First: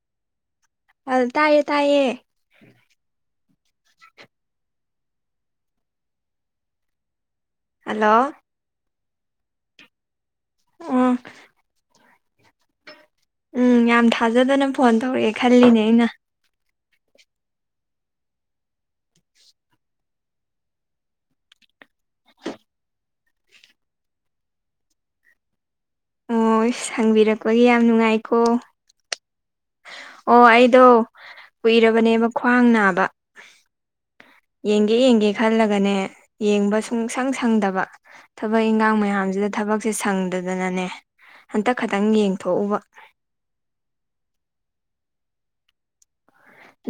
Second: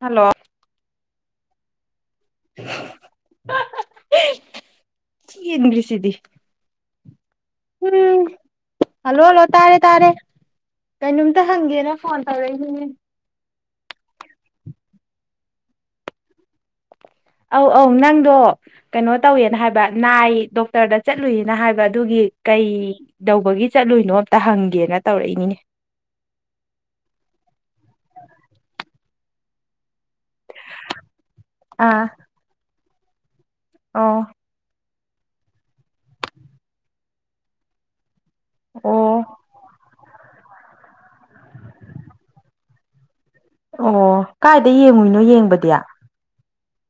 hello ꯑꯥ ꯇꯥꯏꯌꯦ ꯇꯥꯏꯌꯦ [unintelligible] ꯊꯤ ꯍꯦꯟꯒꯔꯦ ꯁꯤꯗꯤ ꯎꯝ ꯍꯜꯂꯣ [inaudible] ꯍꯜꯂꯣ ꯍꯜꯂꯣ ꯇꯥꯔꯦ ꯇꯥꯔꯦ ꯎꯝ ꯀꯩꯅꯣꯝꯇ ꯍꯪꯒꯦꯅ ꯐꯣꯟ ꯇꯧꯔꯛꯏꯅꯤꯅꯦ ꯎꯝ ꯌꯥꯝ ꯊꯥꯖꯗꯅ ꯐꯣꯟ ꯇꯧꯔꯛꯑꯦ ꯈꯜꯂꯤꯅꯦ ꯑꯩꯅ ꯑꯧ ꯑꯧ ꯅꯪꯗꯣ ꯀꯩꯅꯣ ꯇꯧꯋꯦꯅ ꯍꯥꯏꯕ ꯅꯥꯏ ꯗꯣꯛꯇꯔꯗ ꯆꯠꯂꯨꯏꯅ ꯍꯥꯏꯕ ꯑꯗꯨꯒꯤ ꯀꯩ ꯀꯩꯇꯧꯕꯒꯤ ꯆꯠꯂꯨꯏꯅꯣ ꯑꯝꯇ ꯍꯪꯒꯦꯅ ꯇꯧꯔꯛꯏꯅꯤ ꯑꯣ ꯍꯪꯕꯤꯔꯛꯄꯒꯤ ꯌꯥꯝ ꯅꯨꯡꯉꯥꯏꯀꯣ ꯑꯣ ꯑꯩꯗꯣ ꯑꯥ ꯀꯨꯏꯔꯕꯅꯦꯕ ꯈ꯭ꯋꯥꯡ ꯅꯥꯕ ꯑꯣ ꯌꯦꯡꯒꯦ ꯌꯦꯡꯒꯦ ꯈꯜꯂꯒꯅꯦ ꯌꯦꯡꯕ ꯁꯨꯡꯁꯪ ꯁꯪꯗꯕ ꯊꯕꯛ ꯏꯟꯈꯥꯡ ꯑꯣ ꯃꯌꯥꯝꯁꯤꯗ ꯊꯕꯛꯁꯦ ꯁꯪꯗꯗꯅꯅꯦ ꯍꯟꯇꯛ ꯈꯛꯇꯪ ꯌꯦꯡꯊꯣꯛꯎꯕ ꯑꯣ ꯀꯥꯏꯗ ꯌꯦꯡꯉꯨꯏꯅꯣ ꯌꯦꯡꯕꯗꯤ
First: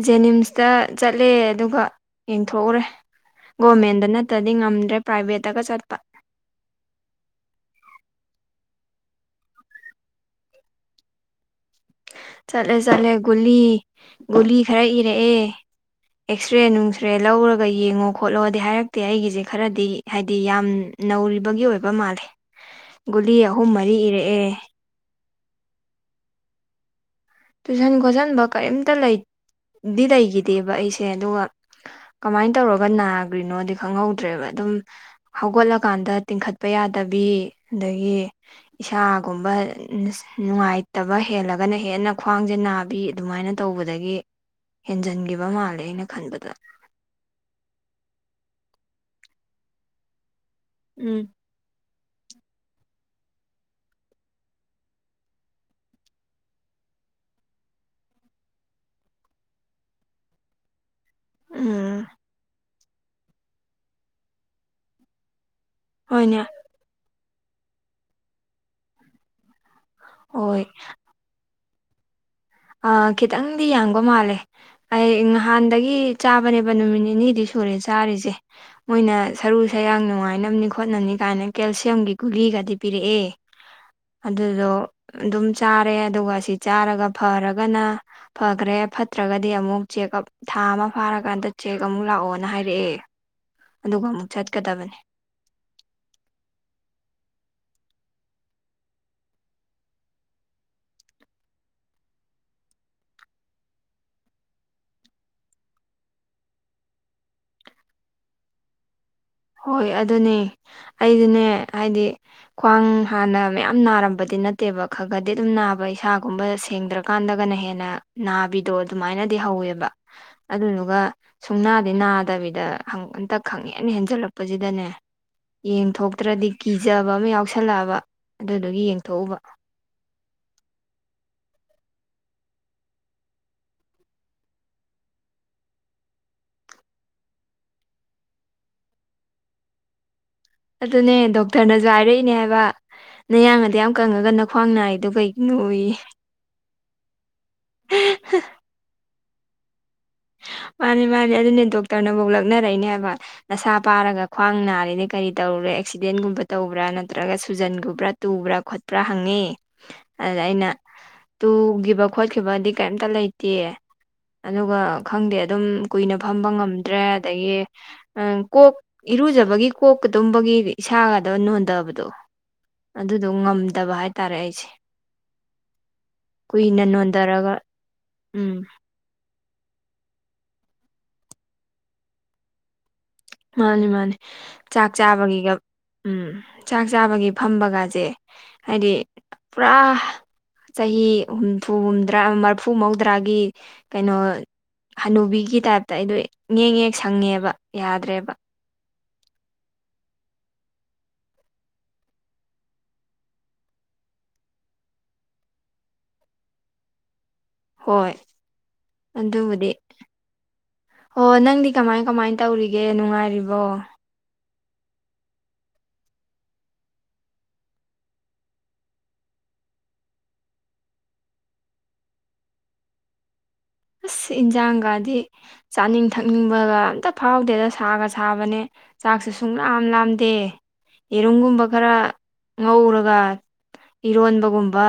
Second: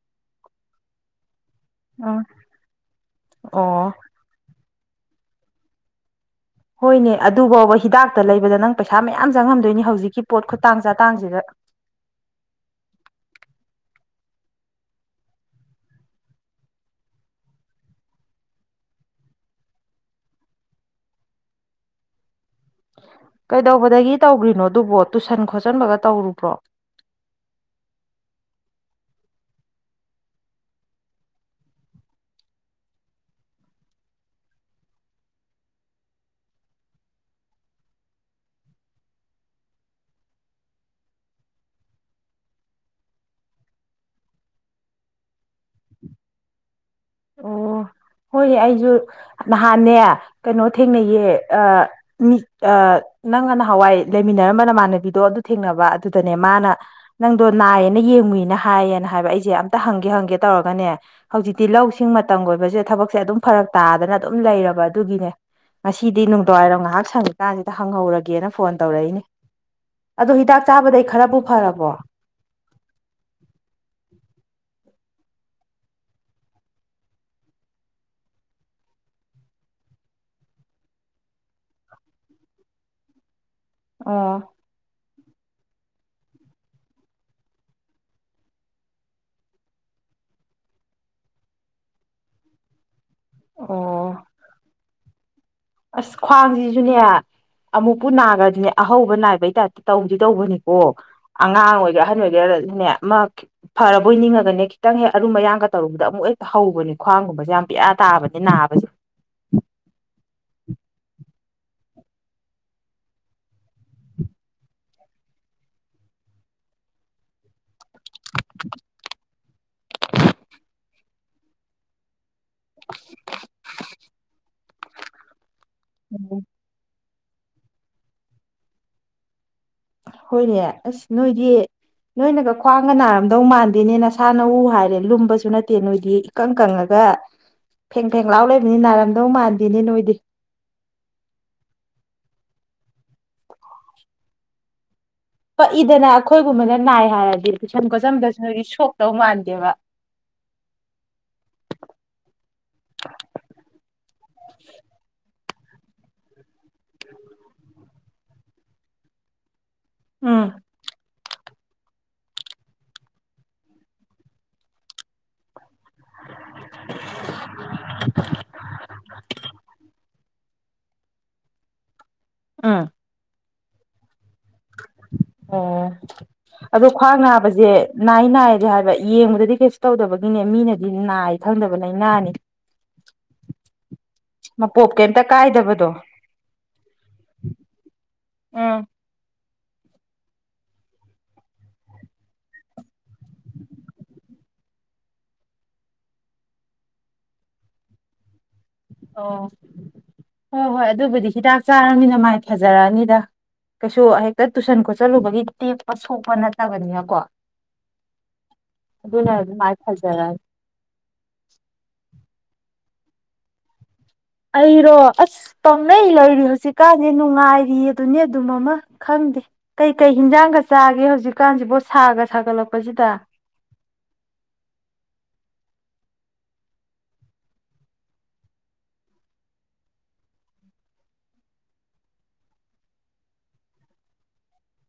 ꯖꯦꯅꯤꯝꯁꯇ ꯆꯠꯂꯦ ꯑꯗꯨꯒ ꯌꯦꯡꯊꯣꯛꯎꯔꯦ ꯑꯣ ꯒꯣꯔꯃꯦꯟꯗꯅ ꯅꯠꯇꯔꯥꯗꯤ ꯉꯝꯗ꯭ꯔꯦ ꯄ꯭ꯔꯥꯏꯚꯦꯠꯇꯒ ꯆꯠ ꯍꯣꯏꯅꯦ ꯑꯗꯨꯐꯥꯎꯕ ꯍꯤꯗꯥꯛꯇ ꯂꯩꯕꯗ ꯅꯪ ꯄꯩꯁꯥ ꯃꯌꯥꯝ ꯆꯪꯉꯝꯗꯣꯏꯅꯤ ꯍꯧꯖꯤꯛꯀꯤ ꯄꯣꯠ ꯈꯨꯇꯥꯡ ꯆꯥꯇꯥꯡꯁꯤꯗ ꯆꯠꯂꯦ ꯆꯠꯂꯦ ꯒꯨꯂꯤ ꯒꯨꯂꯤ ꯈꯔ ꯏꯔꯛꯑꯦ ꯑꯦꯛꯁꯔꯦ ꯅꯨꯡꯁꯔꯦ ꯂꯧꯔꯒ ꯌꯦꯡꯉꯣ ꯈꯣꯠꯂꯣꯗꯤ ꯍꯥꯏꯔꯛꯇꯦ ꯑꯩꯒꯤꯁꯦ ꯈꯔꯗꯤ ꯍꯥꯏꯗꯤ ꯌꯥꯝ ꯅꯧꯔꯤꯕꯒꯤ ꯑꯣꯏꯕ ꯃꯥꯜꯂꯦ ꯒꯨꯂꯤ ꯑꯍꯨꯝ ꯃꯔꯤ ꯀꯩꯗꯧꯕꯗꯒꯤ ꯏꯔꯛꯑꯦ ꯇꯧꯈ꯭ꯔꯤꯅꯣ ꯑꯗꯨꯕꯣ ꯇꯨꯁꯟ ꯈꯣꯠꯆꯟꯕꯒ ꯇꯧꯔꯨꯕ꯭ꯔꯣ ꯇꯨꯏꯁꯟ ꯈꯣꯠꯆꯟꯕ ꯀꯔꯤꯝꯇ ꯂꯩ ꯗꯤ ꯂꯩꯈꯤꯗꯦꯕ ꯑꯩꯁꯦ ꯑꯗꯨꯒ ꯀꯃꯥꯏ ꯇꯧꯔꯒ ꯅꯥꯈ꯭ꯔꯤꯅꯣꯗꯤ ꯈꯪꯍꯧꯗ꯭ꯔꯦꯕ ꯑꯗꯨꯝ ꯍꯧꯒꯠꯂꯀꯥꯟꯗ ꯇꯤꯡꯈꯠꯄ ꯌꯥꯗꯕꯤ ꯑꯗꯒꯤ ꯏꯁꯥꯒꯨꯝꯕ ꯅꯨꯡꯉꯥꯏꯇꯕ ꯍꯦꯜꯂꯒꯅ ꯍꯦꯟꯅ ꯈ꯭ꯋꯥꯡꯁꯦ ꯅꯥꯕꯤ ꯑꯗꯨꯃꯥꯏꯅ ꯇꯧꯕꯗꯒꯤ ꯍꯦꯟꯖꯟꯈꯤꯕ ꯃꯥꯜꯂꯦ ꯑꯩꯅ ꯈꯟꯕꯗ ꯑꯣ ꯍꯣꯏꯅꯦ ꯑꯩꯁꯨ ꯅꯍꯥꯟꯅꯦ ꯀꯩꯅꯣ ꯊꯦꯡꯅꯩꯌꯦ ꯎꯝ ꯃꯤ [unintelligible] ꯅꯪꯒ ꯅꯍꯥꯟꯋꯥꯏ ꯂꯩꯃꯤꯟꯅꯔꯝꯕ ꯅꯃꯥꯟꯅꯕꯤꯗꯣ ꯑꯗꯨ ꯊꯦꯡꯅꯕ ꯑꯗꯨꯗꯅꯦ ꯃꯥꯅ ꯅꯪꯗꯣ ꯅꯥꯏꯌꯦꯅ ꯌꯦꯡꯉꯨꯏꯅ ꯍꯥꯏꯌꯦꯅ ꯍꯥꯏꯕ ꯑꯩꯁꯦ ꯑꯝꯇ ꯍꯪꯒꯦ ꯍꯪꯒꯦ ꯇꯧꯔꯒꯅꯦ ꯍꯧꯖꯤꯛꯇꯤ ꯎꯝ ꯂꯧꯁꯤꯡ ꯃꯇꯝꯒꯤ ꯑꯣꯏꯕꯁꯦ ꯊꯕꯛꯁꯦ ꯑꯗꯨꯝ ꯐꯔꯛ ꯇꯥꯗꯅ ꯑꯗꯨꯝ ꯂꯩꯔꯕ ꯑꯗꯨꯒꯤꯅꯦ ꯉꯁꯤꯗꯤ ꯍꯣꯏꯅꯦ ꯅꯨꯡꯗꯥꯡꯋꯥꯏꯔꯝ ꯉꯥꯏꯍꯥꯛ ꯁꯪꯉꯤꯀꯥꯟꯁꯤꯗ ꯍꯪꯍꯧꯔꯒꯦꯅ ꯐꯣꯟ ꯇꯧꯔꯛꯏꯅꯦ ꯑꯗꯣ ꯍꯤꯗꯥꯛ ꯍꯣꯏ ꯆꯥꯕꯗꯩ ꯈꯔꯕꯨ ꯐꯔꯕꯣ ꯑ ꯈꯤꯇꯪꯗꯤ ꯌꯥꯡꯕ ꯃꯥꯜꯂꯦ ꯑꯩ ꯅꯍꯥꯟꯗꯒꯤ ꯆꯥꯕꯅꯦꯕ ꯅꯨꯃꯤꯠ ꯅꯤꯅꯤꯗꯤ ꯁꯨꯔꯦ ꯆꯥꯔꯤꯁꯦ ꯃꯣꯏꯅ ꯁꯔꯨ ꯁꯌꯥꯡ ꯅꯨꯡꯉꯥꯏꯅꯕꯅꯤ ꯈꯣꯠꯅꯕꯅꯤ ꯀꯥꯏꯅ ꯀꯦꯜꯁꯤꯌꯝꯒꯤ ꯒꯨꯂꯤꯒꯗꯤ ꯄꯤꯔꯛꯑꯦ ꯑꯣ ꯑꯗꯨꯗꯣ ꯑꯗꯨꯝ ꯆꯥꯔꯦ ꯑꯗꯨꯒ ꯑꯁꯤ ꯆꯥꯔꯒ ꯐꯔꯒꯅ ꯐꯈ꯭ꯔꯦ ꯐꯠꯇ꯭ꯔꯒꯗꯤ ꯑꯃꯨꯛ ꯆꯦꯛꯑꯞ ꯊꯥ ꯑꯃ ꯐꯥꯔꯀꯥꯟꯗ ꯆꯦꯛ ꯑꯃꯨꯛ ꯂꯥꯛꯑꯣꯅ ꯍꯥꯏꯔꯛꯑꯦ ꯑꯗꯨꯒ ꯑꯣ ꯑꯃꯨꯛ ꯆꯠꯀꯗꯕꯅꯦ ꯑꯁ ꯈ꯭ꯋꯥꯡꯁꯤꯁꯨꯅꯦ ꯑꯃꯨꯛꯄꯨ ꯅꯥꯈ꯭ꯔꯗꯤꯅꯦ ꯑꯍꯧꯕ ꯅꯥꯏꯕꯩ ꯇꯥꯏꯞꯇ ꯇꯧꯗꯤ ꯇꯧꯕꯅꯤꯀꯣ ꯑꯉꯥꯡ ꯑꯣꯏꯒꯦꯔ ꯑꯍꯟ ꯑꯣꯏꯒꯦꯔꯅꯦ ꯑꯃ ꯐꯔꯕꯣꯏ ꯅꯤꯡꯉꯒꯅꯦ ꯈꯤꯇꯪ ꯍꯦꯛ ꯑꯔꯨꯝ ꯑꯌꯥꯡꯒ ꯇꯧꯔꯨꯕꯗ ꯑꯃꯨꯛ ꯍꯦꯛꯛꯇ ꯍꯧꯕꯅꯤ ꯈ꯭ꯋꯥꯡꯒꯨꯝꯕꯁꯦ ꯌꯥꯝ ꯄꯤꯌꯥ ꯇꯥꯕꯅꯦ ꯅꯥꯕꯁꯦ ꯍꯣꯏ ꯑꯗꯨꯅꯦ ꯑꯩꯖꯨꯅꯦ ꯍꯥꯏꯗꯤ ꯈ꯭ꯋꯥꯡ ꯍꯥꯟꯅ ꯃꯌꯥꯝ ꯅꯥꯔꯝꯕꯗꯤ ꯅꯠꯇꯦꯕ ꯈ ꯈꯗꯤ ꯑꯗꯨꯝ ꯅꯥꯕ ꯏꯁꯥꯒꯨꯝꯕ ꯁꯦꯡꯗ꯭ꯔ ꯀꯥꯟꯗꯒꯅ ꯍꯦꯟꯅ ꯅꯥꯕꯤꯗꯣ ꯑꯗꯨꯃꯥꯏꯅꯗꯤ ꯍꯧꯋꯦꯕ ꯑꯗꯨꯗꯨꯒ ꯁꯨꯡꯅꯥꯗꯤ ꯅꯥꯗꯕꯤꯗ ꯈ ꯎꯝ ꯐꯕ ꯑꯃ ꯌꯥꯎꯁꯜꯂꯛꯑꯕ ꯑꯗꯨꯗꯨꯒꯤ ꯌꯦꯡꯊꯣꯛꯎꯕ ꯍꯣꯏꯅꯦ ꯑꯁ ꯅꯣꯏꯗꯤ ꯅꯣꯏꯅꯒ ꯈ꯭ꯋꯥꯡꯒ ꯅꯥꯔꯝꯗꯧ ꯃꯥꯟꯗꯦꯅꯦ ꯅꯁꯥꯅ ꯎ ꯍꯥꯏꯔꯦ ꯂꯨꯝꯕꯁꯨ ꯅꯠꯇꯦ ꯅꯣꯏꯗꯤ ꯀꯪ ꯀꯪꯉꯒ ꯐꯦꯡ ꯐꯦꯡ ꯂꯥꯎ ꯂꯩꯕꯅꯤ ꯅꯥꯔꯝꯗꯧ ꯃꯥꯟꯗꯦꯅꯤ ꯅꯣꯏꯗꯤ ꯑꯗꯨꯅꯦ ꯗꯣꯛꯇꯔꯅꯁꯨ ꯍꯥꯏꯔꯛꯏꯅꯦ ꯍꯥꯏꯕ ꯅꯌꯥꯡꯅꯗꯤ ꯌꯥꯝ ꯀꯪꯉꯒꯅ ꯈ꯭ꯋꯥꯡ ꯅꯥꯏꯗꯨ ꯀꯩ ꯄꯛꯏꯗꯅ ꯑꯩꯈꯣꯏꯒꯨꯝꯕꯅ ꯅꯥꯏ ꯍꯥꯏꯔꯗꯤ ꯀꯨꯁꯝ ꯀꯣꯠꯁꯝꯗꯁꯨ ꯅꯗꯤ ꯁꯣꯛꯇꯧ ꯃꯥꯟꯗꯦꯕ ꯃꯥꯅꯦ ꯃꯥꯅꯦ ꯑꯗꯨꯅꯦ ꯗꯣꯛꯇꯔꯅꯐꯧ ꯂꯛꯅꯔꯛꯏꯅꯦ ꯍꯥꯏꯕ ꯅꯁꯥ ꯄꯥꯔꯒ ꯈ꯭ꯋꯥꯡ ꯅꯥꯔꯤꯅꯦ ꯀꯔꯤ ꯇꯧꯔꯨꯔꯦ ꯑꯦꯛꯁꯤꯗꯦꯟꯒꯨꯝꯕ ꯇꯧꯕ꯭ꯔꯥ ꯅꯠꯇ꯭ꯔꯒ ꯁꯨꯖꯟꯒꯨꯝꯕ꯭ꯔꯥ ꯇꯨꯕ꯭ꯔꯥ ꯈꯣꯠꯄ꯭ꯔꯥ ꯍꯪꯉꯤ ꯑꯗꯨꯗ ꯎꯝ ꯑꯩꯅ ꯇꯨꯈꯤꯕ ꯈꯣꯠꯈꯤꯕꯗꯤ ꯀꯩꯝꯇ ꯂꯩꯇꯦ ꯑꯗꯨꯒ ꯈꯪꯗꯦ ꯑꯗꯨꯝ ꯀꯨꯏꯅ ꯐꯝꯕ ꯉꯝꯗ꯭ꯔꯦ ꯑꯗꯒꯤ ꯎ ꯀꯣꯛ ꯏꯔꯨꯖꯕꯒꯤ ꯀꯣꯛꯀ ꯑꯗꯨꯝꯕꯒꯤꯗꯤ ꯏꯁꯥꯒꯗꯕ ꯅꯣꯟꯗꯕꯗꯣ ꯑꯥ ꯑꯗꯨꯗꯣ ꯉꯝꯗꯕ ꯍꯥꯏꯇꯥꯔꯦ ꯑꯩ ꯑꯣ ꯀꯨꯏꯅ ꯑꯗꯣ ꯈ꯭ꯋꯥꯡ ꯅꯣꯟꯊꯔꯒ ꯅꯥꯕꯁꯦ ꯅꯥꯏ ꯎꯝ ꯅꯥꯏꯗꯦ ꯍꯥꯏꯕ ꯌꯦꯡꯕꯗꯗꯤ ꯀꯩ ꯇꯧꯗꯕꯒꯤꯅꯦ ꯃꯤꯅꯗꯤ ꯅꯥꯏ ꯈꯪꯗꯕ ꯂꯥꯏꯅꯥꯅꯤ ꯃꯥꯅꯤ ꯃꯥꯅꯤ ꯃꯄꯣꯞ ꯆꯥꯛ ꯀꯩꯝꯇ ꯆꯥꯕꯒꯤꯒ ꯀꯥꯏꯗꯕꯗꯣ ꯎꯝ ꯆꯥꯛ ꯆꯥꯕꯒꯤ ꯐꯝꯕꯒꯁꯦ ꯎꯝ ꯍꯥꯏꯗꯤ ꯄꯨꯔꯥ ꯆꯍꯤ ꯍꯨꯝꯐꯨ ꯍꯨꯝꯗ꯭ꯔꯥ ꯃꯔꯐꯨ ꯃꯧꯗ꯭ꯔꯥꯒꯤ ꯀꯩꯅꯣ ꯍꯅꯨꯕꯤꯒꯤ ꯇꯥꯏꯞꯇ ꯑꯩꯗꯣ ꯌꯦꯡ ꯌꯦꯛ ꯁꯪꯉꯦꯕ ꯌꯥꯗ꯭ꯔꯦꯕ ꯑꯣ ꯍꯣꯏ ꯍꯣꯏ ꯑꯗꯨꯕꯨꯗꯤ ꯍꯤꯗꯥꯛ ꯆꯥꯔꯅꯤꯅ ꯃꯥꯏ ꯐꯖꯔꯛꯑꯅꯤꯗ ꯀꯩꯁꯨ ꯍꯦꯛꯇ ꯇꯨꯏꯁꯟ ꯈꯣꯠꯆꯜꯂꯨꯕꯒꯤ ꯇꯦꯛꯄ ꯁꯣꯛꯄ ꯅꯠꯇꯕꯅꯤꯅ ꯀꯣ ꯍꯣꯏ ꯑꯗꯨ ꯑꯗꯨꯅ ꯑꯗꯨꯕꯨꯗꯤ ꯃꯥꯏ ꯍꯜꯗꯔ ꯑꯣ ꯅꯪꯗꯤ ꯀꯃꯥꯏ ꯀꯃꯥꯏ ꯇꯧꯔꯤꯒꯦ ꯅꯨꯡꯉꯥꯏꯔꯤꯕꯣ ꯑꯩꯔꯣ ꯑꯁ ꯄꯥꯎꯅꯩ ꯂꯩꯔꯤ ꯍꯧꯖꯤꯛꯀꯥꯟꯗꯤ ꯅꯨꯡꯉꯥꯏꯔꯤ ꯑꯗꯨꯅꯤ ꯑꯗꯨꯝ ꯑꯃ ꯈꯪꯗꯦ ꯀꯩꯀꯩ ꯍꯤꯟꯖꯥꯡꯒ ꯆꯥꯒꯦ ꯍꯧꯖꯤꯛꯀꯥꯟꯁꯤꯕꯣ ꯁꯥꯒ ꯁꯥꯒꯠꯂꯛꯄꯁꯤꯗ ꯑꯁ ꯏꯟꯖꯥꯡꯒꯗꯤ ꯆꯥꯅꯤꯡ ꯊꯛꯅꯤꯡꯕꯒ ꯑꯝꯇ ꯐꯥꯎꯗꯦꯗ ꯁꯥꯒ ꯁꯥꯕꯅꯦ ꯆꯥꯛꯁꯦ ꯁꯨꯡꯂꯝ ꯂꯥꯝꯗꯦ ꯌꯦꯔꯨꯝꯒꯨꯝꯕ ꯈꯔ ꯉꯧꯔꯒ ꯏꯔꯣꯟꯕꯒꯨꯝꯕ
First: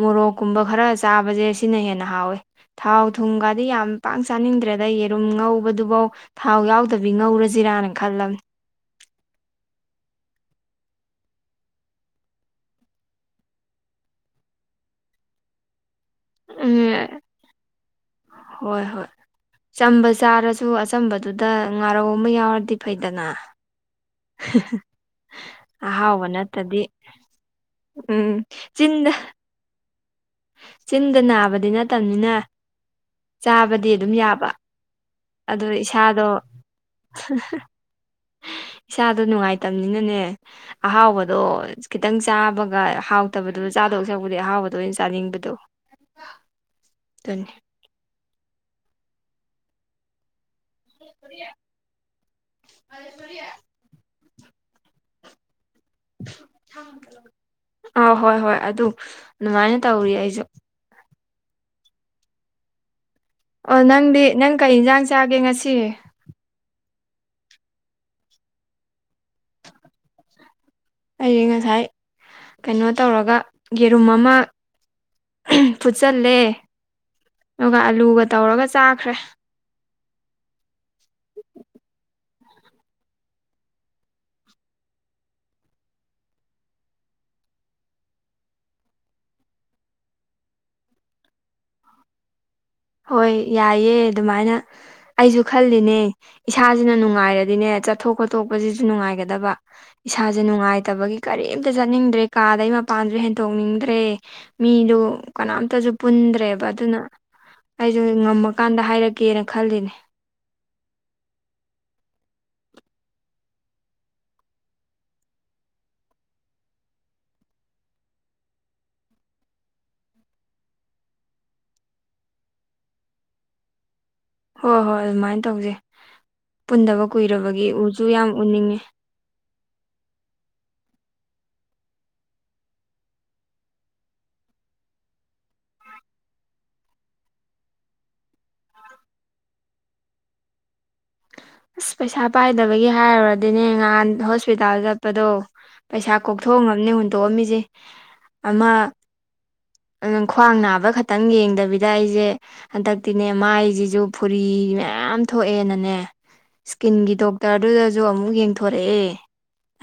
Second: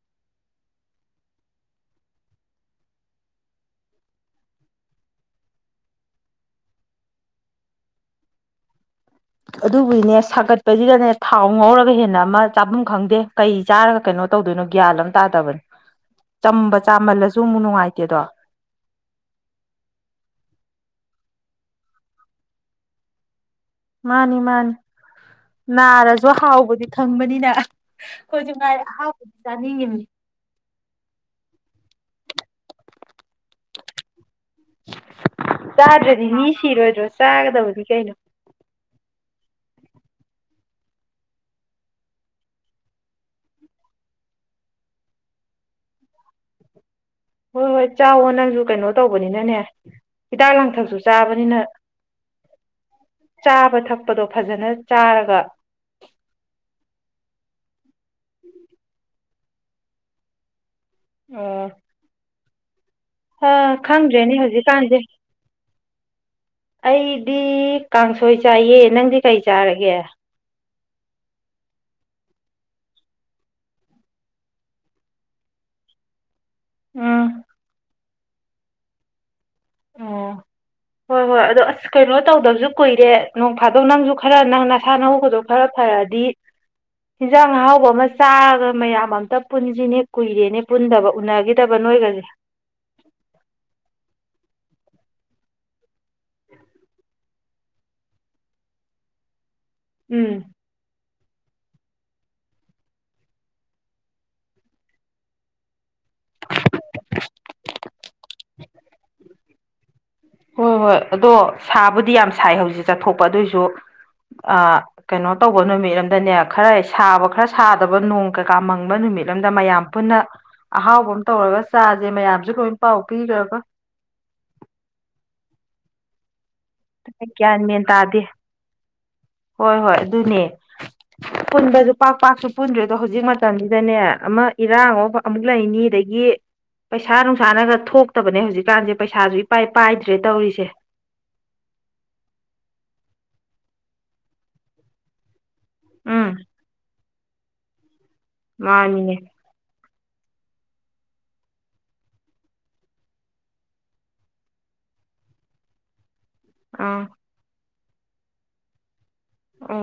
ꯃꯣꯔꯣꯛꯀꯨꯝꯕ ꯈꯔ ꯆꯥꯕꯁꯦ ꯁꯤꯅ ꯍꯦꯟꯅ ꯍꯥꯎꯋꯦ ꯊꯥꯎ ꯊꯨꯝꯒꯗꯤ ꯌꯥꯝ ꯄꯥꯛ ꯆꯥꯅꯤꯡꯗ꯭ꯔꯦꯗ ꯌꯦꯔꯨꯝ ꯉꯧꯕꯗꯨꯐꯧ ꯊꯥꯎ ꯌꯥꯎꯗꯕꯤ ꯉꯧꯔꯁꯤꯔꯥꯅ ꯈꯜꯂꯝꯅꯤ ꯑꯗꯨꯕꯨꯒꯤꯅꯦ ꯁꯥꯒꯠꯄꯁꯤꯗꯅꯦ ꯊꯥꯎ ꯉꯧꯔꯒ ꯍꯦꯟꯅ ꯑꯃ ꯆꯥꯐꯝ ꯈꯪꯗꯦ ꯀꯩ ꯆꯥꯔꯒ ꯀꯩꯅꯣ ꯇꯧꯗꯣꯏꯅꯣ ꯒ꯭ꯌꯥꯟ ꯑꯃ ꯇꯥꯗꯕꯅꯤ ꯆꯝꯕ ꯎꯝ ꯆꯥꯃꯜꯂꯁꯨ ꯑꯃꯨꯛ ꯅꯨꯡꯉꯥꯏꯇꯦꯗꯣ ꯍꯣꯏ ꯍꯣꯏ ꯆꯝꯕ ꯆꯥꯔꯁꯨ ꯑꯆꯝꯕꯗꯨꯗ ꯉꯥꯔꯧ ꯑꯃ ꯌꯥꯎꯔꯗꯤ ꯐꯩꯗꯅ ꯃꯥꯅꯤ ꯃꯥꯅꯤ ꯑꯍꯥꯎꯕ ꯅꯥꯔꯁꯨ ꯅꯠꯇꯗꯤ ꯍꯥꯎꯕꯗꯤ ꯈꯪꯕꯅꯤꯅ ꯎꯝ ꯑꯩꯈꯣꯏꯁꯨ ꯉꯥꯏꯔꯦ ꯆꯤꯟꯗ ꯑꯍꯥꯎꯕꯗꯤ ꯆꯅꯤꯡꯉꯅꯤ ꯆꯤꯟꯗ ꯅꯥꯕꯗꯤ ꯅꯠꯇꯕꯅꯤꯅ ꯆꯥꯕꯗꯤ ꯑꯗꯨꯝ ꯌꯥꯕ ꯑꯗꯣ ꯆꯥꯗ꯭ꯔꯗꯤ ꯏꯁꯥꯗꯣ ꯃꯤ ꯁꯤꯔꯣꯏꯗ꯭ꯔꯣ ꯆꯥꯒꯗꯕꯗꯤ ꯀꯩꯅꯣ ꯏꯁꯥꯗꯣ ꯅꯨꯡꯉꯥꯏꯇꯕꯅꯤꯅꯅꯦ ꯑꯍꯥꯎꯕꯗꯣ ꯈꯤꯇꯪ ꯆꯥꯕꯒ ꯍꯥꯎꯇꯕꯗꯨ ꯆꯥꯗꯣꯛ ꯁꯧꯕꯗꯤ ꯑꯍꯥꯎꯕꯗꯣ ꯑꯣꯏꯅ ꯆꯥꯅꯤꯡꯕꯗꯣ [unintelligible] ꯊ ꯍꯣꯏ ꯍꯣꯏ ꯆꯥꯎꯥꯛꯋꯣ ꯅꯪꯁꯨ ꯀꯩꯅꯣ ꯇꯧꯕꯅꯤꯅꯅꯦ ꯍꯤꯗꯥꯛ ꯂꯥꯡꯊꯛꯁꯨ ꯆꯥꯕꯅꯤꯅ ꯆꯥꯕ ꯊꯛꯄ ꯑꯄꯗꯣ ꯐꯖꯅ ꯆꯥꯔꯒ ꯑ ꯍꯣꯏ ꯍꯣꯏ ꯑꯗꯨ ꯑꯗꯨꯃꯥꯏꯅ ꯇꯧꯔꯤ ꯑꯩꯁꯨ ꯑꯣ ꯑꯣ ꯅꯪꯗꯤ ꯈꯪꯗ꯭ꯔꯦꯅꯦ ꯅꯪ ꯀꯩ ꯍꯧꯖꯤꯛꯀꯥꯟꯁꯦ ꯌꯦꯟꯖꯥꯡ ꯆꯥꯒꯦ ꯉꯁꯤ ꯑꯩꯗꯤ ꯀꯥꯡꯁꯣꯏ ꯆꯥꯏꯌꯦ ꯅꯪꯗꯤ ꯀꯩ ꯆꯥꯔꯒꯦ ꯑꯩꯁ ꯉꯁꯥꯏ ꯀꯩꯅꯣ ꯇꯧꯔꯒ ꯌꯦꯔꯨꯝ ꯑꯃ ꯐꯨꯠꯆꯜꯂꯦ ꯎꯝ ꯑꯗꯨꯒ ꯑꯂꯨꯒ ꯇꯧꯔꯒ ꯆꯥꯈ꯭ꯔꯦ ꯑꯣ ꯍꯣꯏ ꯍꯣꯏ ꯑꯗꯣ ꯑꯁ ꯀꯩꯅꯣ ꯇꯧꯗꯕꯁꯨ ꯀꯨꯏꯔꯦ ꯅꯣꯡ ꯐꯥꯗꯧ ꯅꯪꯁꯨ ꯈꯔ ꯅꯪ ꯅꯁꯥꯅ ꯍꯒꯗ ꯐꯔ ꯐꯔꯛꯑꯗꯤ ꯌꯦꯟꯖꯥꯡ ꯑꯍꯥꯎꯕ ꯑꯃ ꯆꯥꯔꯒ ꯃꯌꯥꯝ ꯑꯃꯝꯇ ꯄꯨꯟꯁꯤꯅꯦ ꯀꯨꯏꯔꯦꯅꯦ ꯄꯨꯟꯗꯕ ꯎꯅꯒꯦ ꯇꯕ ꯅꯣꯏꯒꯖꯦ ꯍꯣꯏ ꯌꯥꯏꯑꯦ ꯑꯗꯨꯃꯥꯏꯅ ꯑꯩꯖꯨ ꯈꯜꯂꯤꯅꯦ ꯏꯁꯥꯖꯤꯅ ꯅꯨꯡꯉꯥꯏꯔꯗꯤꯅꯦ ꯆꯠꯊꯣꯛ ꯈꯣꯠꯇꯣꯛꯄꯖꯤꯖꯨ ꯅꯨꯡꯉꯥꯏꯒꯗꯕ ꯎꯝ ꯏꯁꯥꯖꯦ ꯅꯨꯡꯉꯥꯏꯇꯕꯒꯤ ꯀꯔꯤꯝꯇ ꯆꯠꯅꯤꯡꯗ꯭ꯔꯦ ꯀꯥꯗꯩ ꯃꯄꯥꯟꯖꯨ ꯍꯦꯟꯇꯣꯛꯅꯤꯡꯗ꯭ꯔꯦ ꯃꯤꯗꯨ ꯀꯅꯥꯝꯇꯖꯨ ꯄꯨꯟꯗ꯭ꯔꯦꯕ ꯑꯗꯨꯅ ꯑꯩꯁꯨ ꯉꯝꯃꯀꯥꯟꯗ ꯍꯥꯏꯔꯛꯀꯦꯅ ꯈꯜꯂꯤꯅꯦ ꯍꯣꯏ ꯍꯣꯏ ꯑꯗꯣ ꯁꯥꯕꯨꯗꯤ ꯌꯥꯝ ꯁꯥꯏ ꯍꯧꯖꯤꯛ ꯆꯠꯊꯣꯛꯄ ꯑꯗꯨꯏꯁꯨ ꯑꯥ ꯀꯩꯅꯣ ꯇꯧꯕ ꯅꯨꯃꯤꯠ ꯑꯝꯗꯅꯦ ꯈꯔ ꯍꯦꯛ ꯁꯥꯕ ꯈꯔ ꯁꯥꯗꯕ ꯅꯣꯡ ꯀꯩꯀꯥ ꯃꯪꯕ ꯅꯨꯃꯤꯠ ꯑꯝꯗ ꯃꯌꯥꯝ ꯄꯨꯟꯅ ꯑꯍꯥꯎꯕ ꯑꯃ ꯇꯧꯔꯒ ꯆꯥꯁꯦ ꯃꯌꯥꯝꯁꯨ ꯂꯣꯏꯅ ꯄꯥꯎ ꯄꯤꯈ꯭ꯔꯒ ꯍꯣꯏ ꯍꯣꯏ ꯑꯗꯨꯃꯥꯏꯅ ꯇꯧꯖꯦ ꯄꯨꯟꯗꯕ ꯒ꯭ꯌꯥꯟ ꯀꯨꯏꯔꯕꯒꯤ ꯃꯦꯟ ꯎꯁꯨ ꯇꯥꯗꯦ ꯌꯥꯝ ꯎꯅꯤꯡꯉꯦ ꯍꯣꯏ ꯍꯣꯏ ꯑꯗꯨꯅꯦ ꯄꯨꯟꯕꯖꯨ ꯄꯥꯛ ꯄꯥꯛꯁꯨ ꯄꯨꯟꯗ꯭ꯔꯦꯗꯣ ꯍꯧꯖꯤꯛ ꯃꯇꯝꯁꯤꯗꯅꯦ ꯑꯃ ꯏꯔꯥꯡ ꯋꯣ ꯑꯃ ꯑꯃꯨꯛ ꯂꯩꯅꯤ ꯑꯗꯒꯤ ꯄꯩꯁꯥ ꯅꯨꯡꯁꯥꯅꯒ ꯊꯣꯛꯇꯕꯅꯦ ꯍꯧꯖꯤꯛꯀꯥꯟꯁꯦ ꯄꯩꯁꯥꯁꯨ ꯏꯄꯥꯏ ꯄꯥꯏꯗ꯭ꯔꯦ ꯇꯧꯔꯤꯁꯦ ꯑꯁ ꯄꯩꯁꯥ ꯄꯥꯏꯗꯕꯒꯤ ꯍꯥꯏꯔꯨꯔꯗꯤꯅꯦ ꯉꯍꯥꯟ ꯍꯣꯁꯄꯤꯇꯥꯜ ꯆꯠ ꯄꯗꯣ ꯄꯩꯁꯥ ꯎꯝ ꯀꯣꯛꯊꯣꯡꯑꯝꯅꯦ ꯍꯨꯟꯇꯣꯛꯑꯝꯃꯤꯁꯦ ꯑꯃ ꯃꯥꯅꯤꯅꯦ ꯑꯗꯨꯝ ꯈ꯭ꯋꯥꯡ ꯅꯥꯕ ꯈꯛꯇꯪ ꯌꯦꯡꯗꯕꯤꯗ ꯑꯩꯖꯦ ꯍꯟꯗꯛꯇꯤꯅꯦ ꯃꯥꯏꯖꯤꯖꯨ ꯐꯨꯔꯤ ꯃꯌꯥꯝ ꯊꯣꯛꯑꯦꯅꯅꯦ ꯑꯥ ꯏꯁꯀꯤꯟꯒꯤ ꯗꯣꯛꯇꯔꯗꯨꯗꯁꯨ ꯑꯃꯨꯛ ꯌꯦꯡꯊꯣꯔꯛꯑꯦ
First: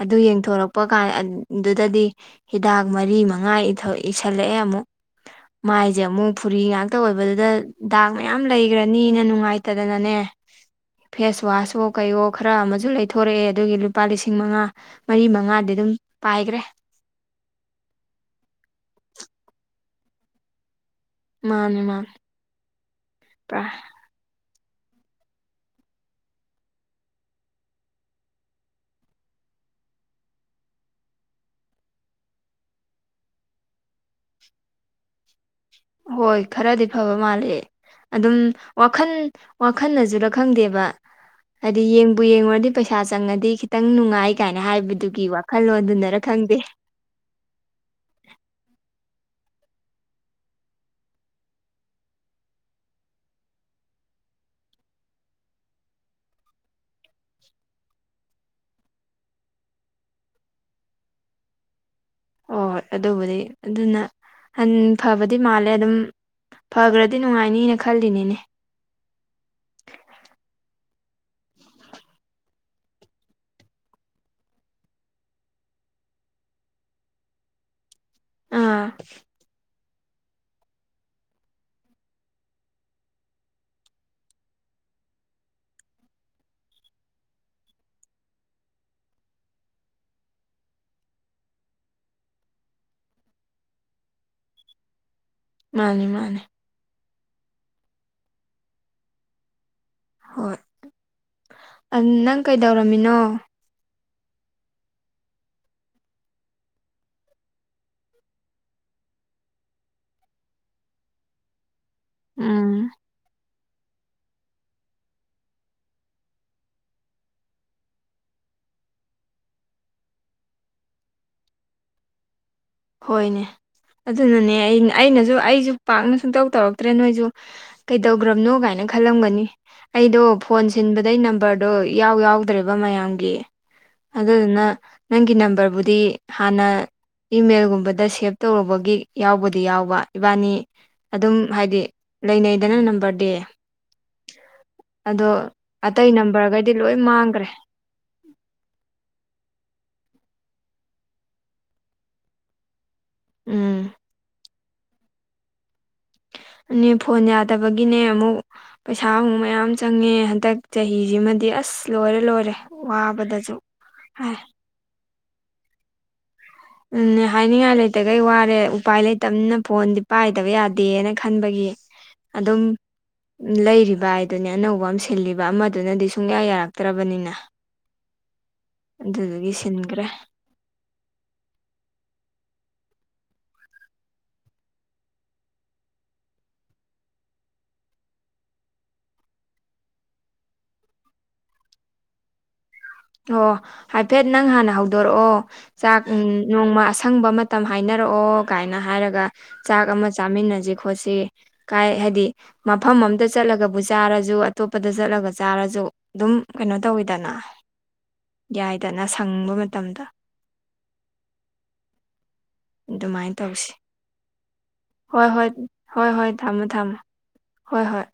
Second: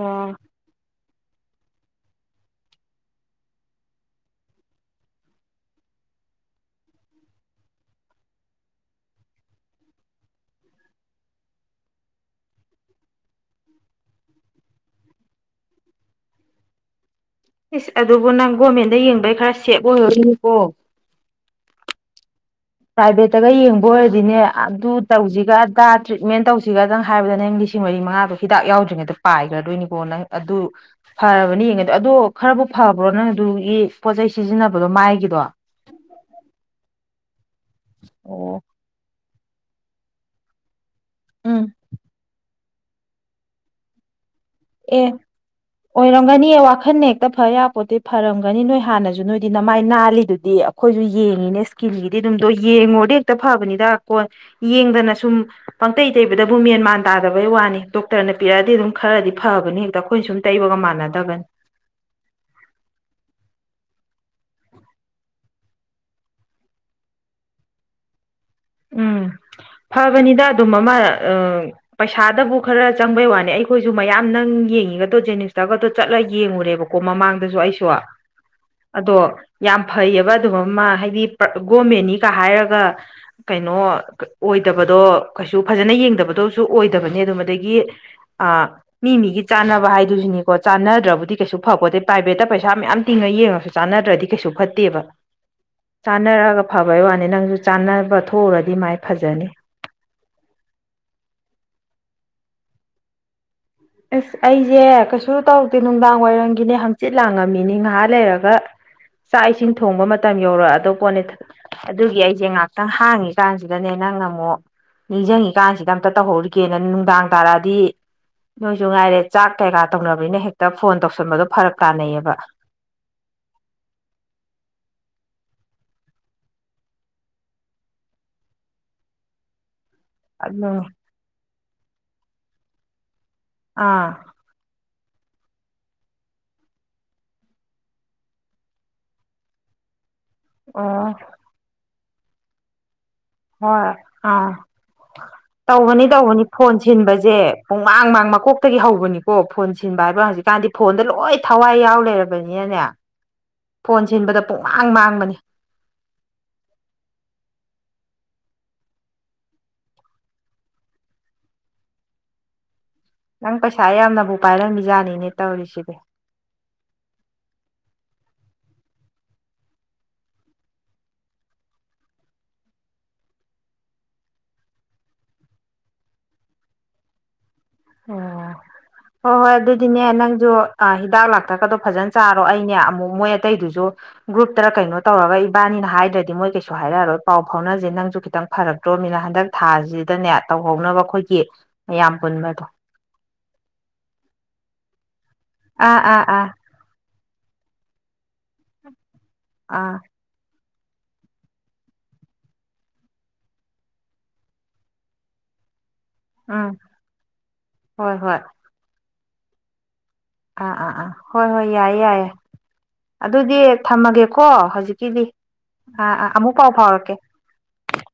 ꯑꯗꯨ ꯌꯦꯡꯊꯣꯔꯛ ꯄ ꯀꯥꯟ ꯑꯗꯨꯗꯗꯤ ꯍꯤꯗꯥꯛ ꯃꯔꯤ ꯃꯉꯥ ꯏꯊꯣ ꯏꯁꯤꯜꯂꯛꯑꯦ ꯑꯃꯨꯛ ꯃꯥꯏꯖꯦ ꯑꯃꯨꯛ ꯐꯨꯔꯤ ꯉꯥꯛꯇ ꯑꯣꯏꯕꯗꯨꯗ ꯗꯥꯛ ꯃꯌꯥꯝ ꯂꯩꯒ꯭ꯔꯅꯤꯅ ꯅꯨꯡꯉꯥꯏꯇꯗꯅꯅꯦ ꯐꯦꯁ ꯋꯥꯁꯋꯣ ꯀꯩꯋꯣ ꯈꯔ ꯑꯃꯁꯨ ꯂꯩꯊꯣꯔꯛꯑꯦ ꯑꯗꯨꯒꯤ ꯂꯨꯄꯥ ꯂꯤꯁꯤꯡ ꯃꯉꯥ ꯃꯔꯤ ꯃꯉꯥꯗꯤ ꯑꯗꯨꯝ ꯄꯥꯏꯒ꯭ꯔꯦ ꯏꯁ ꯑꯗꯨꯕꯨ ꯅꯪ ꯒꯣꯔꯃꯦꯟꯗ ꯌꯦꯡꯕꯩ ꯈꯔ ꯁꯦꯞ ꯑꯣꯏꯍꯧꯔꯤꯅꯤꯀꯣ ꯃꯥꯅꯦ ꯃꯥ ꯄ꯭ꯔꯥꯏꯚꯦꯠꯇꯒ ꯌꯦꯡꯕ ꯑꯣꯏꯔꯗꯤꯅꯦ ꯑꯗꯨ ꯇꯧꯁꯤꯒ ꯑꯗꯥ ꯇ꯭ꯔꯤꯠꯃꯦꯟ ꯇꯧꯁꯤꯒꯗꯪ ꯍꯥꯏꯕꯗ ꯅꯪ ꯂꯤꯁꯤꯡ ꯃꯔꯤ ꯃꯉꯥꯗꯣ ꯍꯤꯗꯥꯛ ꯌꯥꯎꯗ꯭ꯔꯤꯉꯩꯗ ꯄꯥꯏꯈ꯭ꯔꯗꯣꯏꯅꯤꯀꯣ ꯅꯪ ꯑꯗꯨ ꯐꯔꯕꯅꯦ ꯌꯦꯡꯉꯩꯗꯣ ꯑꯗꯣ ꯈꯔꯕꯨ ꯐꯕ꯭ꯔꯣ ꯅꯪ ꯑꯗꯨꯒꯤ ꯄꯣꯠꯆꯩ ꯁꯤꯖꯤꯟꯅꯕꯗꯣ ꯃꯥꯏꯒꯤꯗꯣ ꯍꯣꯏ ꯈꯔꯗꯤ ꯐꯕ ꯃꯥꯜꯂꯦ ꯑꯗꯨꯝ ꯑꯣ ꯋꯥꯈꯜ ꯋꯥꯈꯜꯅꯖꯨꯔ ꯈꯪꯗꯦꯕ ꯎꯝ ꯍꯥꯏꯗꯤ ꯌꯦꯡꯕꯨ ꯌꯦꯡꯉꯨꯔꯗꯤ ꯄꯩꯁꯥ ꯆꯪꯉꯗꯤ ꯈꯤꯇꯪ ꯅꯨꯡꯉꯥꯏ ꯀꯥꯏꯅ ꯑꯦ ꯍꯥꯏꯕꯗꯨꯒꯤ ꯋꯥꯈꯜꯂꯣꯟꯗꯨꯅꯔ ꯈꯪꯗꯦ ꯇ ꯐ ꯌꯥꯄꯣꯠꯇꯤ ꯐꯔꯝꯒꯅꯤ ꯅꯣꯏ ꯍꯥꯟꯅꯁꯨ ꯅꯣꯏꯗꯤ ꯅꯃꯥꯏ ꯅꯥꯜꯂꯤꯗꯨꯗꯤ ꯑꯩꯈꯣꯏꯁꯨ ꯌꯦꯡꯉꯤꯅꯦ ꯏꯁ ꯀꯤꯟꯒꯤꯗꯤ ꯑꯗꯨꯝꯗꯣ ꯌꯦꯡꯉꯨꯔꯗꯤ ꯍꯦꯛꯇ ꯐꯕꯅꯤꯗ ꯀꯣ ꯌꯦꯡꯗꯅ ꯁꯨꯝ ꯄꯪꯇꯩꯩ ꯇꯩꯕꯗꯕꯨ ꯃꯦꯟꯃꯥꯟ ꯇꯥꯗꯕꯩ ꯋꯥꯅꯤ ꯗꯣꯛꯇꯔꯅ ꯄꯤꯔꯛꯑꯗꯤ ꯑꯗꯨꯝ ꯈꯔꯗꯤ ꯐꯕꯅꯦ ꯍꯦꯛꯇ ꯑꯩꯈꯣꯏꯅ ꯁꯨꯝ ꯇꯩꯕꯒ ꯃꯥꯟꯅꯗꯕꯅꯤ ꯑꯣ ꯍꯣꯏ ꯑꯗꯨꯕꯨꯗꯤ ꯑꯗꯨꯅ ꯍꯟ ꯐꯕꯗꯤ ꯃꯥꯜꯂꯦ ꯑꯗꯨꯝ ꯐꯈ꯭ꯔꯗꯤ ꯅꯨꯡꯉꯥꯏꯅꯤꯅ ꯈꯜꯂꯤꯅꯤꯅꯦ ꯎꯝ ꯐꯕꯅꯤꯗ ꯑꯗꯨꯝ ꯑꯃꯔ ꯑ ꯄꯩꯁꯥꯗꯕꯨ ꯈꯔ ꯆꯪꯕꯩ ꯋꯥꯅꯤ ꯑꯩꯈꯣꯏꯁꯨ ꯃꯌꯥꯝ ꯅꯪ ꯌꯦꯡꯉꯤꯒꯗꯣ ꯖꯦꯅꯤꯁꯇꯒꯗꯣ ꯆꯠꯂꯒ ꯌꯦꯡꯉꯨꯔꯦꯕ ꯀꯣ ꯃꯃꯥꯡꯗꯁꯨ ꯑꯩꯁꯨ ꯑꯥ ꯑꯗꯣ ꯌꯥꯝ ꯐꯩꯑꯕ ꯑꯗꯨꯝ ꯑꯃ ꯍꯥꯏꯗꯤ ꯒꯣꯔꯃꯦꯟꯅꯤꯒ ꯍꯥꯏꯔꯒ ꯀꯩꯅꯣ ꯀ ꯑꯣꯏꯗꯕꯗꯣ ꯀꯩꯁꯨ ꯐꯖꯅ ꯌꯦꯡꯗꯕꯗꯣꯁꯨ ꯑꯣꯏꯗꯕꯅꯤ ꯑꯗꯨꯝ ꯑꯗꯒꯤ ꯑꯥ ꯃꯤ ꯃꯤꯒꯤ ꯆꯥꯟꯅꯕ ꯍꯥꯏꯗꯨꯁꯨꯅꯤꯀꯣ ꯆꯥꯟꯅꯗ꯭ꯔꯕꯨꯗꯤ ꯀꯩꯁꯨ ꯐꯄꯣꯇꯦ ꯄ꯭ꯔꯥꯏꯚꯦꯠꯇ ꯄꯩꯁꯥ ꯃꯌꯥꯝ ꯇꯤꯡꯉ ꯌꯦꯡꯉꯁꯨ ꯆꯥꯟꯅꯗ꯭ꯔꯗꯤ ꯀꯩꯁꯨ ꯐꯠꯇꯦꯕ ꯃꯥꯅꯤ ꯃꯥꯅꯤ ꯆꯥꯅꯔꯒ ꯐꯕꯩ ꯋꯥꯅꯤ ꯅꯪꯖꯨ ꯆꯥꯅꯕ ꯊꯣꯛꯎꯔꯗꯤ ꯃꯥꯏ ꯐꯖꯅꯤ ꯍꯣꯏ ꯑ ꯅꯪ ꯀꯩꯗꯧꯔꯝꯃꯤꯅꯣ ꯑꯁ ꯑꯩꯖꯦ ꯀꯩꯁꯨ ꯇꯧꯗꯦ ꯅꯨꯡꯗꯥꯡ ꯋꯥꯏꯔꯝꯒꯤꯅꯦ ꯍꯪꯆꯤꯠ ꯂꯥꯡꯉꯝꯃꯤꯅꯤ ꯉꯥꯍꯥꯛ ꯂꯩꯔꯒ ꯆꯥꯛ ꯏꯁꯤꯡ ꯊꯣꯡꯕ ꯃꯇꯝ ꯌꯧꯔꯛꯑꯗꯧ ꯄꯣꯠꯅꯤꯗ ꯑꯗꯨꯒꯤ ꯑꯩꯖꯦ ꯉꯥꯛꯇꯪ ꯎꯝ ꯍꯥꯡꯉꯤ ꯀꯥꯟ ꯑꯗꯨꯗꯅꯦ ꯅꯪꯅ ꯑꯃꯨꯛ ꯅꯤꯡꯖꯡꯉꯤꯀꯥꯟꯁꯤꯗ ꯑꯝꯇ ꯇꯧꯍꯧꯔꯤꯒꯦꯅ ꯅꯨꯡꯗꯥꯡ ꯇꯥꯔꯛꯑꯗꯤ ꯅꯣꯏꯖꯨ ꯉꯥꯏꯔꯦ ꯆꯥꯛ ꯀꯩꯀꯥ ꯇꯧꯅꯕꯅꯤꯅ ꯍꯦꯛꯇ ꯐꯣꯟ ꯇꯧꯁꯟꯕꯗꯣ ꯐꯔꯛ ꯇꯥꯅꯩꯌꯦꯕ ꯍꯣꯏꯅꯦunintelligible ꯑꯗꯨꯅꯅꯦ ꯑꯩ ꯑꯩꯅꯖꯨ ꯑꯩꯖꯨ ꯄꯥꯛꯅ ꯁꯨꯡꯇꯧ ꯇꯧꯔꯛꯇ꯭ꯔꯦ ꯅꯣꯏꯖꯨ---unintelligible ꯀꯩꯗꯧꯒ꯭ꯔꯝꯅꯣ ꯀꯥꯏꯅ ꯈꯜꯂꯝꯒꯅꯤ ꯑꯩꯗꯣ ꯐꯣꯟ ꯑꯗꯨꯅꯤ ꯁꯤꯟꯕꯗꯩ ꯅꯝꯕꯔꯗꯣ ꯏꯌꯥꯎ ꯌꯥꯎꯗ꯭ꯔꯦꯕ ꯃꯌꯥꯝꯒꯤ ꯑꯥ ꯑꯗꯨꯗꯨꯅ unintelligibleꯅꯪꯒꯤ ꯅꯝꯕꯔꯕꯨꯗꯤ ꯍꯥꯟꯅ ꯏꯃꯦꯜꯒꯨꯝꯕꯗ ꯁꯦꯞ ꯇꯧꯔꯨꯕꯒꯤ ꯌꯥꯎꯕꯨꯗꯤ ꯌꯥꯎꯕ ꯏꯕꯥꯅꯤ ꯑꯣ ꯑꯗꯨꯝ--unintelligible ꯍꯥꯏꯗꯤunintelligibleꯂꯩꯅꯩꯗꯅ ꯅꯝꯕꯔꯗꯤ ꯑꯗꯣ ꯍꯣꯏunintelligibleꯑꯥunintelligible ꯇꯧꯕꯅꯤ ꯑꯇꯩ ꯇꯧꯕꯅꯤ ꯅꯝꯕꯔꯈꯩꯗꯤ ꯐꯣꯟ ꯂꯣꯏ ꯁꯤꯟꯕꯖꯦ ꯃꯥꯡꯈ꯭ꯔꯦ ꯄꯨꯡꯃꯥꯡ ꯃꯥꯡ ꯃꯀꯣꯛꯇꯒꯤ ꯍꯧꯕꯅꯤꯀꯣ ꯐꯣꯟ ꯁꯤꯟꯕ ꯍꯥꯏꯕ ꯍꯧꯖꯤꯛꯀꯥꯟꯗꯤ ꯐꯣꯟꯗ ꯂꯣꯏ ꯊꯋꯥꯏ ꯌꯥꯎ ꯂꯩꯔꯕꯅꯤꯅꯅꯦ ꯎꯝ ꯐꯣꯟ ꯁꯤꯟꯕꯗ ꯄꯨꯡꯃꯥꯡ ꯃꯥꯡꯕꯅꯤ ꯑꯅꯦ ꯐꯣꯟ ꯌꯥꯗꯕꯒꯤꯅꯦ ꯑꯃꯨꯛ--unintelligible ꯄꯩꯁꯥ ꯑꯃꯨꯛ ꯃꯌꯥꯝ ꯆꯪꯉꯦ ꯍꯟꯗꯛ ꯆꯍꯤꯖꯤ ꯃꯗꯤ ꯑꯁ ꯂꯣꯏꯔꯦ ꯂꯣꯏꯔꯦ ꯋꯥꯕ---unintelligible ꯅꯪ ꯄꯩꯁꯥ ꯌꯥꯝꯅꯕꯨ ꯄꯥꯏꯔꯝꯃꯤꯖꯥꯠꯅꯤꯅꯦ ꯇꯧꯔꯤꯁꯤꯗꯤ ꯎꯝꯅꯦ ꯍꯥꯏꯅꯤꯡꯉꯥꯏ ꯂꯩꯇꯒꯩ ꯋꯥꯔꯦ ꯎꯄꯥꯏ ꯂꯩꯇꯕꯅꯤꯅ ꯐꯣꯟꯗꯤ ꯄꯥꯏꯗꯕ ꯌꯥꯗꯦꯅ ꯈꯟꯕꯒꯤ ꯑꯗꯨꯝ---unintelligible ꯎꯝ ꯂꯩꯔꯤꯕ ꯍꯥꯏꯗꯨꯅꯦ ꯑꯅꯧꯕ ꯑꯃ ꯁꯤꯜꯂꯤꯕ ꯑꯃꯗꯨꯅꯗꯤ ꯁꯨꯡꯌꯥ ꯌꯥꯔꯛꯇ꯭ꯔꯕꯅꯤꯅ ꯑꯣ... ꯍꯣꯏ ꯍꯣꯏ ꯑꯗꯨꯗꯨꯒꯤ ꯑꯗꯨꯗꯤꯅꯦ ꯁꯤꯟꯈ꯭ꯔꯦ ꯅꯪꯖꯨ---unintelligible ꯑ ꯍꯤꯗꯥꯛ ꯂꯥꯛꯊꯛꯀꯗꯣ ꯐꯖꯅ ꯆꯥꯔꯣ ꯑꯩꯅꯦ ꯑꯃꯨꯛ ꯃꯣꯏ ꯑꯇꯩꯗꯨꯖꯨ--unintelligible ꯒ꯭ꯔꯨꯞꯇꯥꯔ ꯀꯩꯅꯣ ꯇꯧꯔꯒ ꯏꯕꯥꯅꯤꯅ ꯍꯥꯏꯗ꯭ꯔꯗꯤ ꯃꯣꯏ ꯀꯩꯁꯨ ꯍꯥꯏꯔꯛꯑꯔꯣꯏ ꯄꯥꯎ ꯐꯥꯎꯅꯖꯦ ꯅꯪꯁꯨ ꯈꯤꯇꯪ ꯐꯔꯛ---unintelligible ꯔꯣꯃꯤꯂꯥ ꯍꯟꯗꯛ ꯊꯥ ꯖꯤꯗꯅꯦ ꯇꯧꯍꯧꯅꯕ ꯑꯩꯈꯣꯏꯒꯤunitelligibleꯃꯌꯥꯝ ꯄꯨꯟꯕꯗꯣ ꯑꯣ ꯍꯥꯏꯐꯦꯠ ꯅꯪ ꯍꯥꯟꯅ ꯍꯧꯗꯣꯔꯛꯑꯣ ꯑꯥ ꯆꯥꯛ ꯎꯝ ꯑꯥ ꯑꯥ ꯅꯣꯡꯃ ꯑꯁꯪꯕ ꯃ----unintelligible unintelligibleꯇꯝ ꯍꯥꯏꯅꯔꯛꯑꯣ ꯀꯥꯏꯅ ꯍꯥꯏꯔꯒ ꯆꯥꯛ ꯑꯥ ꯑꯃ ꯆꯥꯃꯤꯟꯅꯖꯤ ꯈꯣꯠꯁꯤ ꯀꯥꯏ ꯍꯥꯏꯗꯤ ꯃꯐꯝ ꯑꯝꯗ ꯆꯠꯂꯒꯕꯨ ꯆꯥꯔꯖꯨ ꯑꯇꯣꯞꯄꯗ ꯆꯠꯂꯒ ꯆꯥꯔꯖꯨ ꯑꯗꯨꯝ ꯎꯝ ꯀꯩꯅꯣ ꯇꯧꯋꯤꯗꯅunintelligible ꯍꯣꯏ ꯍꯣꯏ ꯌꯥꯏꯗꯅ ꯁꯪꯕ ꯃꯇꯝꯗ ꯑꯥ ꯑꯥ ꯑꯥ ꯍꯣꯏ ꯍꯣꯏ ꯌꯥꯏꯌꯦ ꯌꯥꯏꯌꯦ ꯑꯗꯨꯃꯥꯏꯅ ꯑꯗꯨꯗꯤ ꯇꯧꯁꯤ ꯊꯝꯃꯒꯦꯀꯣ ꯍꯧꯖꯤꯛꯀꯤꯗꯤ ꯍꯣꯏ ꯍꯣꯏ ꯑ ꯍꯣꯏ ꯑ ꯍꯣꯏ ꯑꯃꯨꯛ ꯊꯝꯃꯣ ꯄꯥꯎ ꯊꯝꯃꯣ ꯐꯥꯎꯔꯛꯀꯦ ꯍꯣꯏ ꯍꯣꯏ